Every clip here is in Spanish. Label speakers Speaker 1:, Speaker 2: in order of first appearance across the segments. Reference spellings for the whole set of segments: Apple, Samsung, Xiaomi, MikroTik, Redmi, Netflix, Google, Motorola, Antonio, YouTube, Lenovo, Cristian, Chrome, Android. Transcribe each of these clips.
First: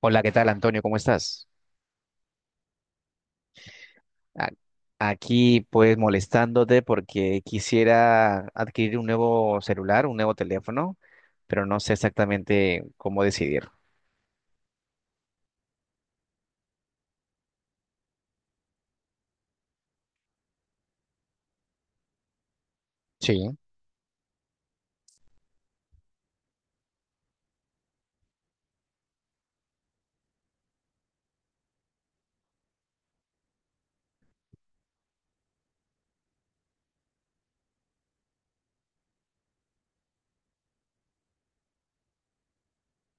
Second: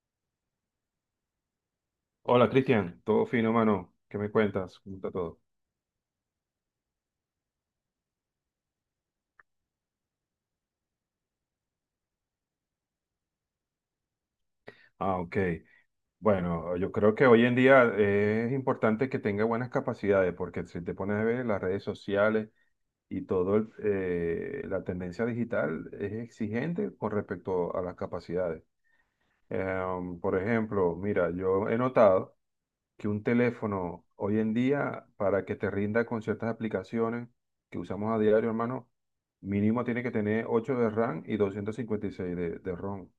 Speaker 1: Hola, ¿qué tal, Antonio? ¿Cómo estás?
Speaker 2: Hola Cristian, todo fino, mano. ¿Qué me
Speaker 1: A-
Speaker 2: cuentas? ¿Cómo está todo?
Speaker 1: Aquí, pues, molestándote porque quisiera adquirir un nuevo celular, un nuevo teléfono, pero no sé exactamente cómo decidir.
Speaker 2: Ah, ok. Bueno, yo creo que hoy en día es importante que tenga buenas capacidades, porque si te pones a ver las redes sociales y
Speaker 1: Sí,
Speaker 2: todo la tendencia digital es exigente con respecto a las capacidades. Por ejemplo, mira, yo he notado que un teléfono hoy en día, para que te rinda con ciertas aplicaciones que usamos a diario, hermano, mínimo tiene que tener 8 de RAM y 256 de ROM.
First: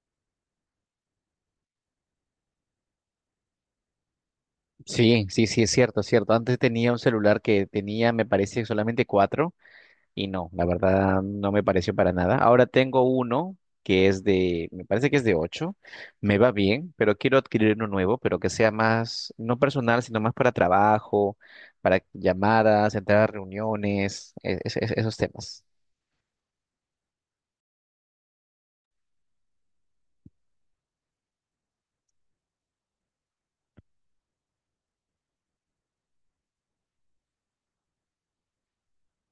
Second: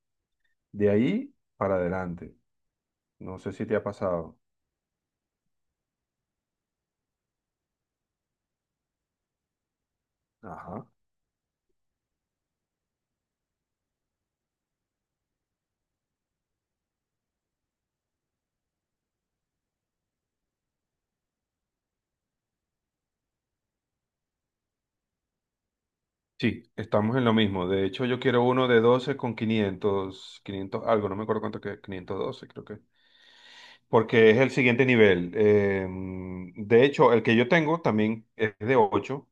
Speaker 2: De ahí para adelante. No sé si te ha pasado.
Speaker 1: sí, sí, sí, es cierto, es cierto. Antes tenía un celular que tenía, me parece, solamente cuatro. Y no, la
Speaker 2: Ajá.
Speaker 1: verdad no me pareció para nada. Ahora tengo uno que es de, me parece que es de 8, me va bien, pero quiero adquirir uno nuevo, pero que sea más, no personal, sino más para trabajo, para llamadas, entrar a reuniones, esos temas.
Speaker 2: Sí, estamos en lo mismo. De hecho, yo quiero uno de 12 con quinientos algo, no me acuerdo cuánto que, 512 creo que, porque es el siguiente nivel. De hecho, el que yo tengo también es de ocho,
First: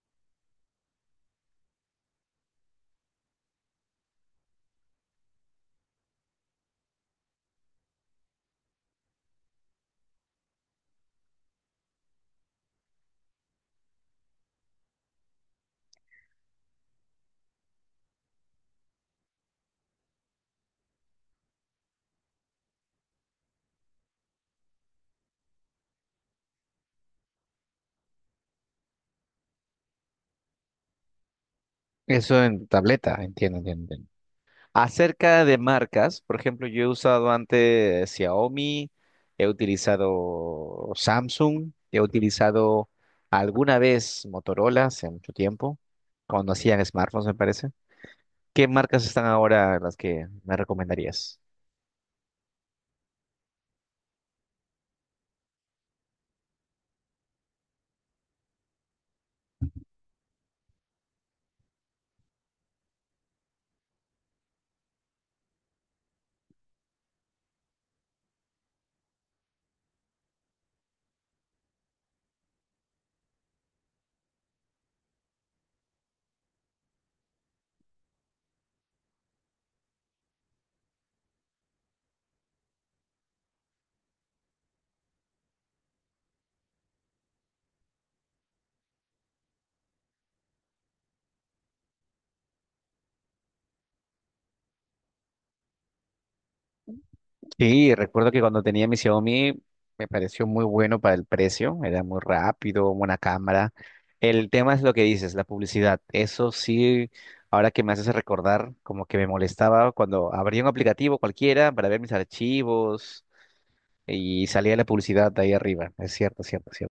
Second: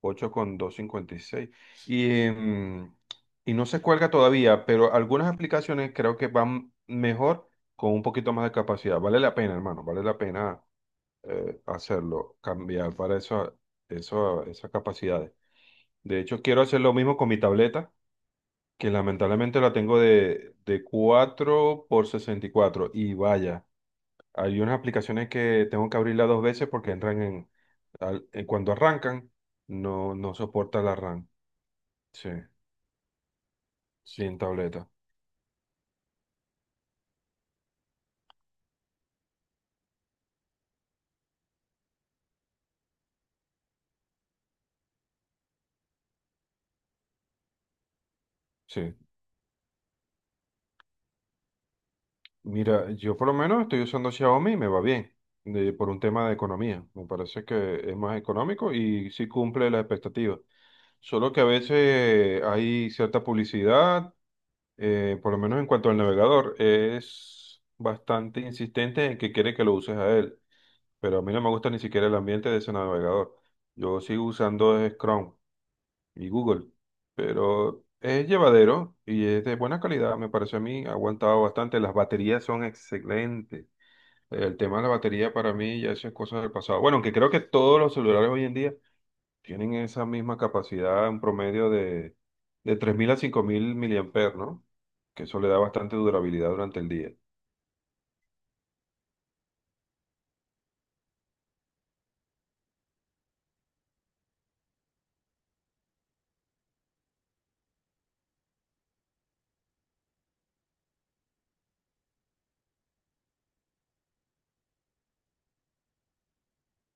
Speaker 2: ocho con doscientos cincuenta y seis. Y, em, y no se cuelga todavía, pero algunas aplicaciones creo que van mejor con un poquito más de capacidad. Vale la pena, hermano, vale la pena hacerlo, cambiar para esas capacidades. De hecho, quiero hacer lo mismo con mi tableta, que lamentablemente la tengo de 4 por 64 y vaya. Hay unas aplicaciones que tengo que abrirla dos veces porque entran en, cuando arrancan, no, no soporta la RAM. Sí,
Speaker 1: Eso en tableta, entiendo, entiendo, entiendo.
Speaker 2: sí, en tableta.
Speaker 1: Acerca de marcas, por ejemplo, yo he usado antes Xiaomi, he utilizado Samsung, he utilizado alguna vez Motorola hace mucho tiempo, cuando hacían smartphones, me parece. ¿Qué
Speaker 2: Sí.
Speaker 1: marcas están ahora las que me recomendarías?
Speaker 2: Mira, yo por lo menos estoy usando Xiaomi y me va bien, por un tema de economía. Me parece que es más económico y sí cumple la expectativa. Solo que a veces hay cierta publicidad, por lo menos en cuanto al navegador, es bastante insistente en que quiere que lo uses a él, pero a mí no me gusta ni siquiera el ambiente de ese navegador. Yo sigo usando es Chrome y Google, pero es llevadero y es de buena calidad, me parece a mí, ha aguantado bastante. Las baterías son excelentes. El tema de la batería para mí ya eso es cosa del pasado. Bueno, aunque creo que todos los celulares hoy en día tienen esa misma capacidad, un promedio de 3.000 a 5.000 miliamperes, ¿no? Que eso le da bastante durabilidad durante el día.
Speaker 1: Sí, recuerdo que cuando tenía mi Xiaomi me pareció muy bueno para el precio, era muy rápido, buena cámara. El tema es lo que dices, la publicidad. Eso sí, ahora que me haces recordar, como que me molestaba cuando abría un aplicativo cualquiera para ver mis archivos y salía la publicidad de ahí arriba. Es cierto, cierto, cierto.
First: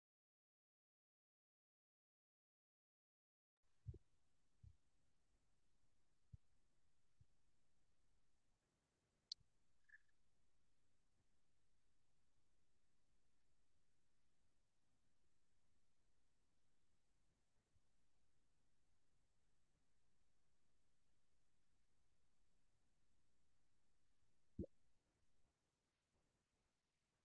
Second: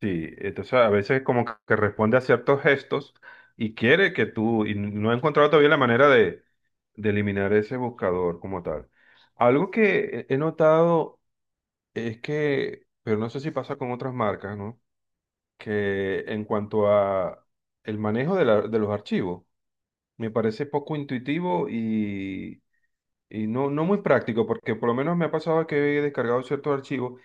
Speaker 2: Sí, entonces a veces como que responde a ciertos gestos y quiere que tú, y no he encontrado todavía la manera de eliminar ese buscador como tal. Algo que he notado es que, pero no sé si pasa con otras marcas, ¿no? Que en cuanto a el manejo de los archivos, me parece poco intuitivo y no, no muy práctico, porque por lo menos me ha pasado que he descargado ciertos archivos.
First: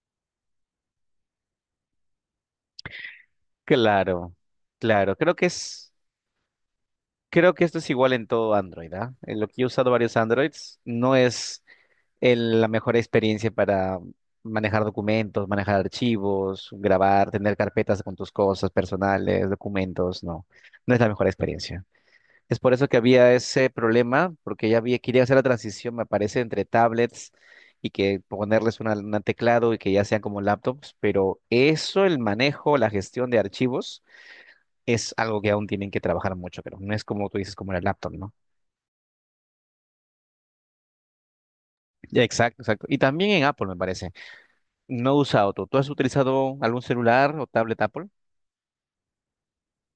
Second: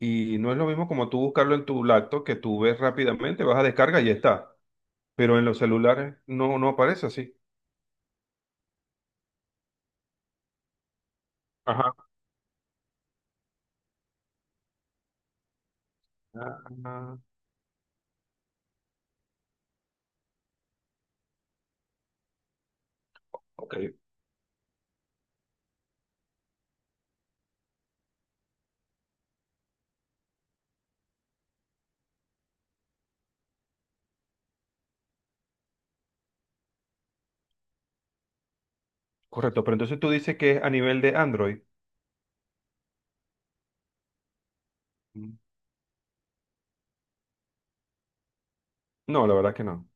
Speaker 2: Y no es lo mismo como tú buscarlo en tu lacto que tú ves rápidamente, vas a descarga y ya
Speaker 1: Claro,
Speaker 2: está.
Speaker 1: claro.
Speaker 2: Pero en los celulares no, no aparece así.
Speaker 1: Creo que esto es igual en todo Android, ¿ah? En lo que yo he usado varios Androids, no es
Speaker 2: Ajá.
Speaker 1: la mejor experiencia para manejar documentos, manejar archivos,
Speaker 2: Ah,
Speaker 1: grabar, tener carpetas con tus cosas personales, documentos, no, no es la mejor experiencia. Es por eso que había ese
Speaker 2: ok.
Speaker 1: problema, porque ya había, quería hacer la transición, me parece, entre tablets y que ponerles una, un teclado y que ya sean como laptops, pero eso, el manejo, la gestión de archivos. Es algo que aún tienen que trabajar mucho, pero no es como tú dices, como en el laptop, ¿no?
Speaker 2: Correcto, pero entonces tú dices que es a nivel de Android.
Speaker 1: Exacto, exacto. Y también en Apple, me parece. No he
Speaker 2: Mm.
Speaker 1: usado tú. ¿Tú has utilizado algún celular o tablet Apple?
Speaker 2: No, la verdad que no.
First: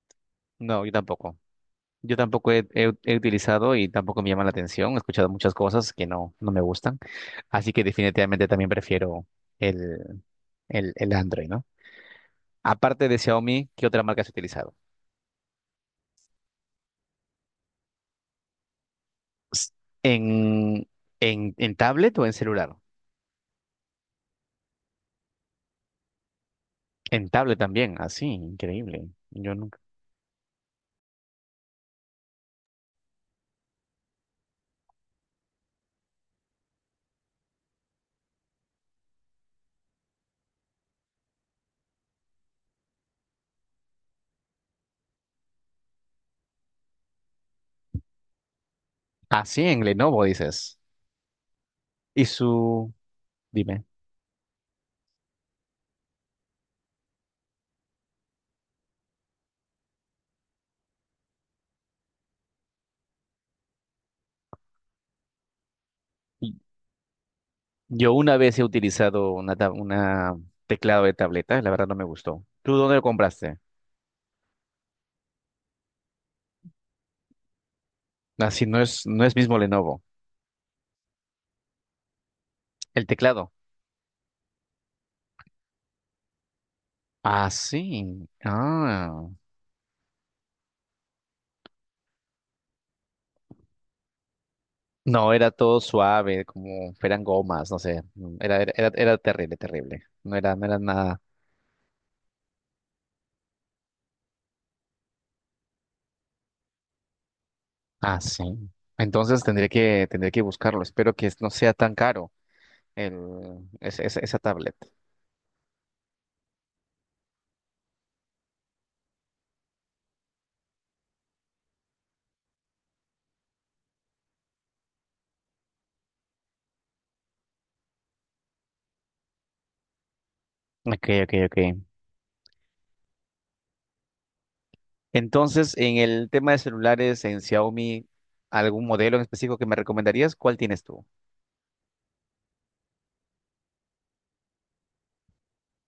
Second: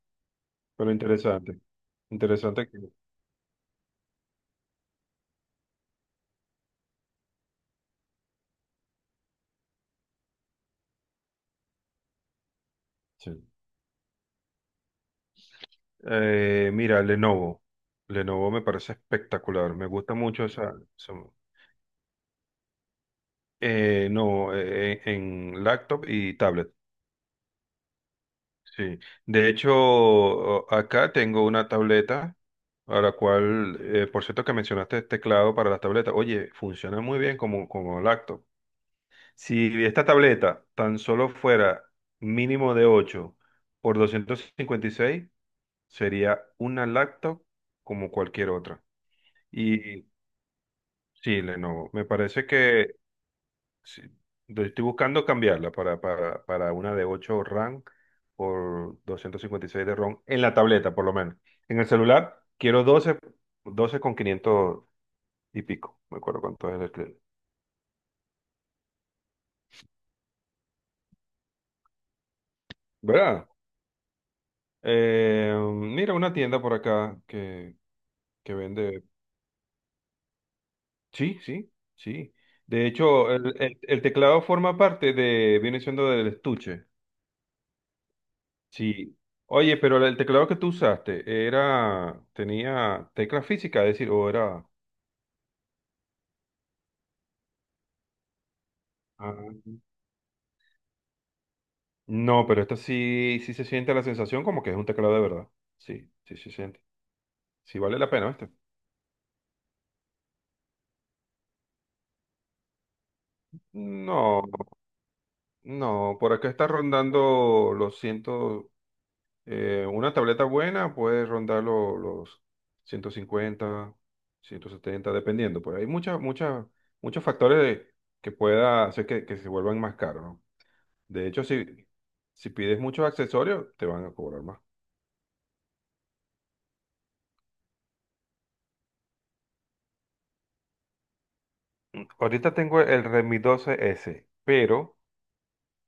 Speaker 1: No,
Speaker 2: Pero
Speaker 1: yo tampoco.
Speaker 2: interesante.
Speaker 1: Yo tampoco
Speaker 2: Interesante que.
Speaker 1: he utilizado y tampoco me llama la atención. He escuchado muchas cosas que no, no me gustan. Así que definitivamente también prefiero el, el Android, ¿no? Aparte de
Speaker 2: Sí.
Speaker 1: Xiaomi, ¿qué otra marca has utilizado?
Speaker 2: Mira, Lenovo. Lenovo me parece
Speaker 1: S-
Speaker 2: espectacular. Me gusta mucho esa...
Speaker 1: ¿En,
Speaker 2: esa-
Speaker 1: en tablet o en celular?
Speaker 2: No, en laptop y tablet.
Speaker 1: En tablet también. Así,
Speaker 2: Sí,
Speaker 1: increíble.
Speaker 2: de
Speaker 1: Yo
Speaker 2: hecho,
Speaker 1: nunca.
Speaker 2: acá tengo una tableta a la cual, por cierto que mencionaste el teclado para las tabletas, oye, funciona muy bien como, como laptop. Si esta tableta tan solo fuera mínimo de 8 por 256 sería una laptop como cualquier otra.
Speaker 1: Así en
Speaker 2: Y
Speaker 1: Lenovo dices.
Speaker 2: sí, Lenovo, me
Speaker 1: Y
Speaker 2: parece
Speaker 1: su.
Speaker 2: que
Speaker 1: Dime.
Speaker 2: sí. Entonces, estoy buscando cambiarla para una de 8 RAM por 256 de ROM en la tableta, por lo menos. En el celular quiero doce con 500 y pico. Me acuerdo cuánto es el que.
Speaker 1: Yo una vez he utilizado una teclado de tableta, la verdad no me gustó. ¿Tú dónde lo
Speaker 2: ¿Verdad?
Speaker 1: compraste?
Speaker 2: Mira, una tienda por acá que
Speaker 1: Así no
Speaker 2: vende.
Speaker 1: es, no es mismo Lenovo.
Speaker 2: Sí, sí, sí. De
Speaker 1: El
Speaker 2: hecho,
Speaker 1: teclado.
Speaker 2: el teclado forma parte de, viene siendo del estuche.
Speaker 1: Ah, sí.
Speaker 2: Sí.
Speaker 1: Ah.
Speaker 2: Oye, pero el teclado que tú usaste era, tenía tecla física, es decir, ¿o era?
Speaker 1: No, era todo suave, como eran gomas, no sé. Era, era, era, era
Speaker 2: Ah.
Speaker 1: terrible, terrible. No era, no era nada.
Speaker 2: No, pero esta sí, sí se siente la sensación como que es un teclado de verdad. Sí, sí se siente. Sí vale la
Speaker 1: Ah,
Speaker 2: pena,
Speaker 1: sí.
Speaker 2: ¿viste?
Speaker 1: Entonces tendré que buscarlo. Espero que no sea tan caro esa
Speaker 2: No,
Speaker 1: tablet.
Speaker 2: no, por acá está rondando. Una tableta buena puede rondar los 150, 170 dependiendo. Pues hay muchas, muchos factores que pueda hacer que se vuelvan más caros, ¿no?
Speaker 1: Ok,
Speaker 2: De
Speaker 1: ok,
Speaker 2: hecho, si,
Speaker 1: ok.
Speaker 2: si pides muchos accesorios, te van a cobrar más.
Speaker 1: Entonces, en el tema de celulares en Xiaomi, ¿algún modelo en específico que me recomendarías? ¿Cuál tienes tú?
Speaker 2: Ahorita tengo el Redmi 12S, pero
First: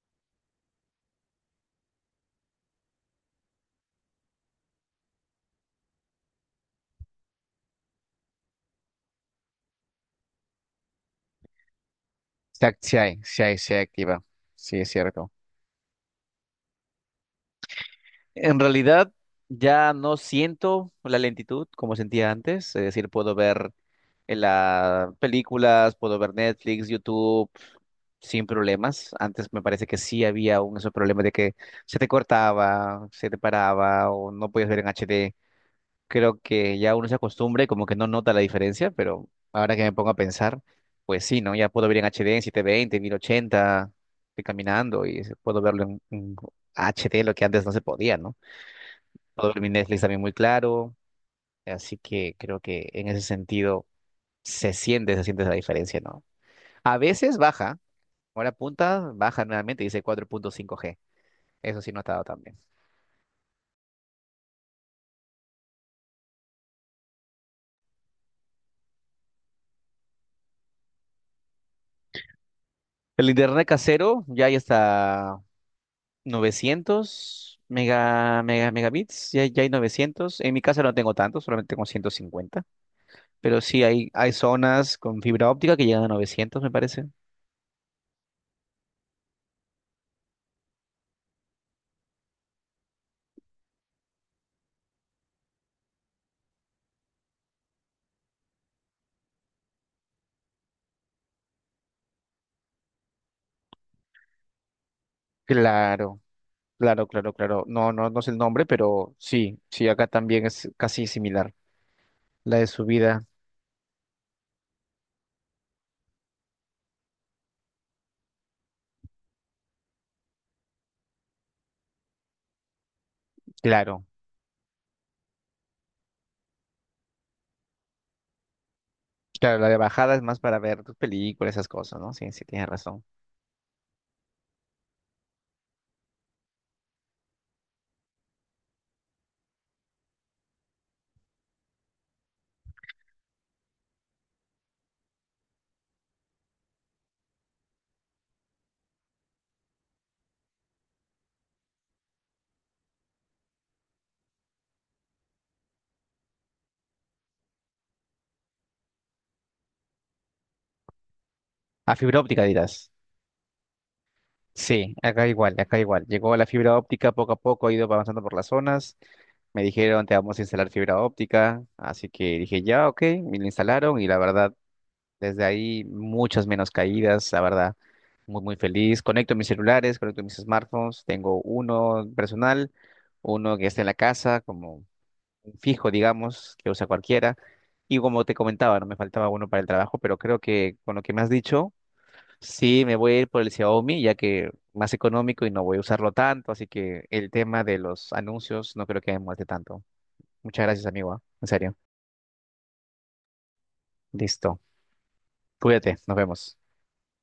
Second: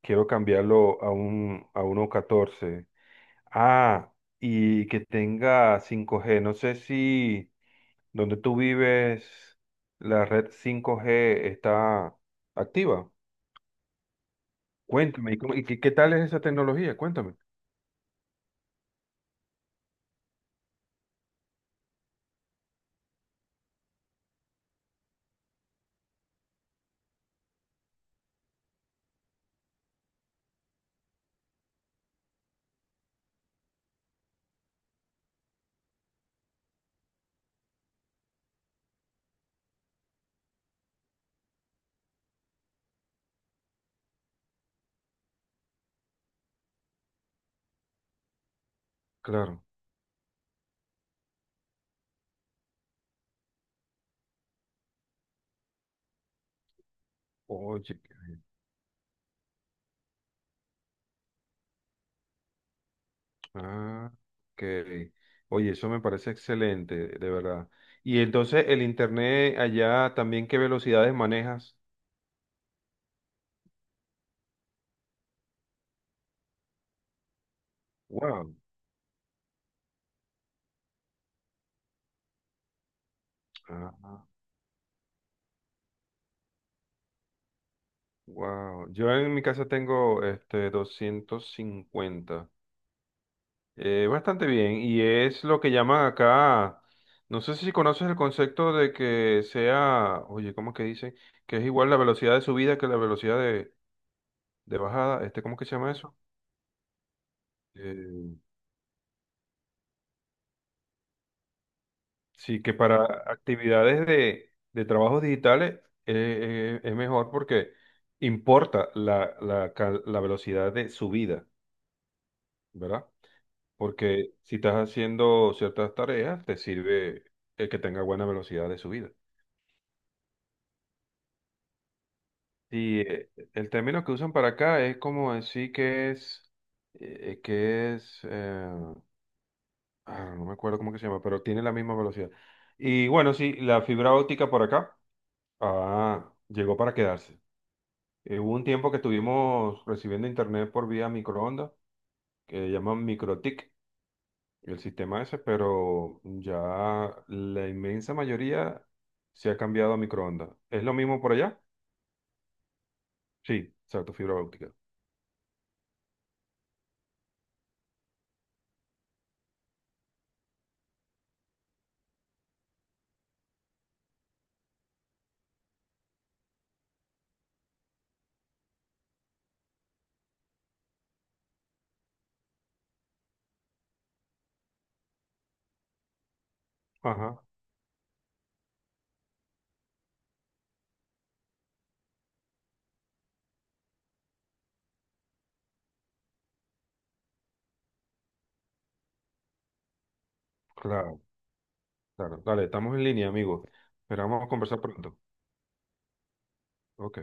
Speaker 2: quiero cambiarlo a un a uno catorce. Ah, y que tenga 5G. No sé si donde tú vives la red 5G está activa.
Speaker 1: Se activa. Sí, es cierto.
Speaker 2: Cuéntame, y qué tal es esa tecnología? Cuéntame.
Speaker 1: En realidad, ya no siento la lentitud como sentía antes. Es decir, puedo ver en las películas, puedo ver Netflix, YouTube, sin problemas. Antes me parece que sí había un ese problema de que se te cortaba, se te paraba o no podías ver en HD. Creo que ya uno se acostumbra y como que no nota la diferencia, pero ahora que me pongo a pensar, pues sí, ¿no? Ya puedo ver en H D en 720, 1080, estoy caminando y puedo verlo en H D lo que antes no se podía, ¿no? Puedo ver
Speaker 2: Claro.
Speaker 1: mi Netflix también muy claro, así que creo que en ese sentido se siente la diferencia, ¿no? A veces baja,
Speaker 2: Oye.
Speaker 1: ahora punta, baja nuevamente, dice 4.5G. Eso sí, notado también.
Speaker 2: Ah, ok. Oye, eso me parece excelente, de verdad. Y entonces el internet allá también, ¿qué velocidades manejas?
Speaker 1: El internet casero, ya hay hasta 900
Speaker 2: Wow.
Speaker 1: megabits, ya, ya hay 900. En mi casa no tengo tanto, solamente tengo 150, pero sí hay,
Speaker 2: Ah,
Speaker 1: hay zonas con fibra óptica que llegan a 900, me parece.
Speaker 2: wow. Yo en mi casa tengo este 250. Bastante bien. Y es lo que llaman acá. No sé si conoces el concepto de que sea, oye, ¿cómo es que dice? Que es igual la velocidad de subida que la velocidad de bajada. Este, ¿cómo que se llama eso?
Speaker 1: Claro, claro, claro, claro. No, no, no sé
Speaker 2: Eh,
Speaker 1: el nombre, pero sí, sí, acá también es casi similar. La
Speaker 2: Sí,
Speaker 1: de
Speaker 2: que para
Speaker 1: subida,
Speaker 2: actividades de trabajos digitales es mejor porque importa la velocidad de subida, ¿verdad?
Speaker 1: claro.
Speaker 2: Porque si estás haciendo ciertas tareas, te sirve el que tenga buena velocidad de subida.
Speaker 1: Claro, la de bajada es más para ver tus películas, esas cosas, ¿no? Sí, sí, tienes
Speaker 2: Y
Speaker 1: razón.
Speaker 2: el término que usan para acá es como decir eh, que es, eh, no me acuerdo cómo que se llama, pero tiene la misma velocidad. Y bueno, sí, la fibra óptica por acá, llegó para quedarse. Hubo un tiempo que estuvimos recibiendo internet por vía microondas, que llaman MikroTik, el sistema ese, pero ya la inmensa mayoría se ha cambiado a microondas. ¿Es lo mismo por allá?
Speaker 1: A fibra óptica dirás.
Speaker 2: Sí, exacto, fibra óptica.
Speaker 1: Sí, acá igual, acá igual. Llegó la fibra óptica poco a poco, ha ido avanzando por las zonas. Me dijeron, te vamos a instalar fibra óptica, así que dije, ya, ok, me la instalaron y la verdad, desde ahí muchas menos caídas, la verdad, muy, muy feliz. Conecto mis celulares, conecto mis smartphones, tengo uno personal, uno que está en la casa, como un fijo, digamos, que usa cualquiera.
Speaker 2: Ajá,
Speaker 1: Y como te comentaba, no me faltaba uno para el trabajo, pero creo que con lo que me has dicho, sí, me voy a ir por el Xiaomi, ya que más económico y no voy a usarlo tanto, así que el tema de los anuncios no creo que me muestre tanto. Muchas gracias, amigo, ¿ah?
Speaker 2: claro,
Speaker 1: En serio.
Speaker 2: claro. Dale, estamos en línea, amigo. Esperamos
Speaker 1: Listo.
Speaker 2: conversar pronto.
Speaker 1: Cuídate. Nos vemos.
Speaker 2: Ok.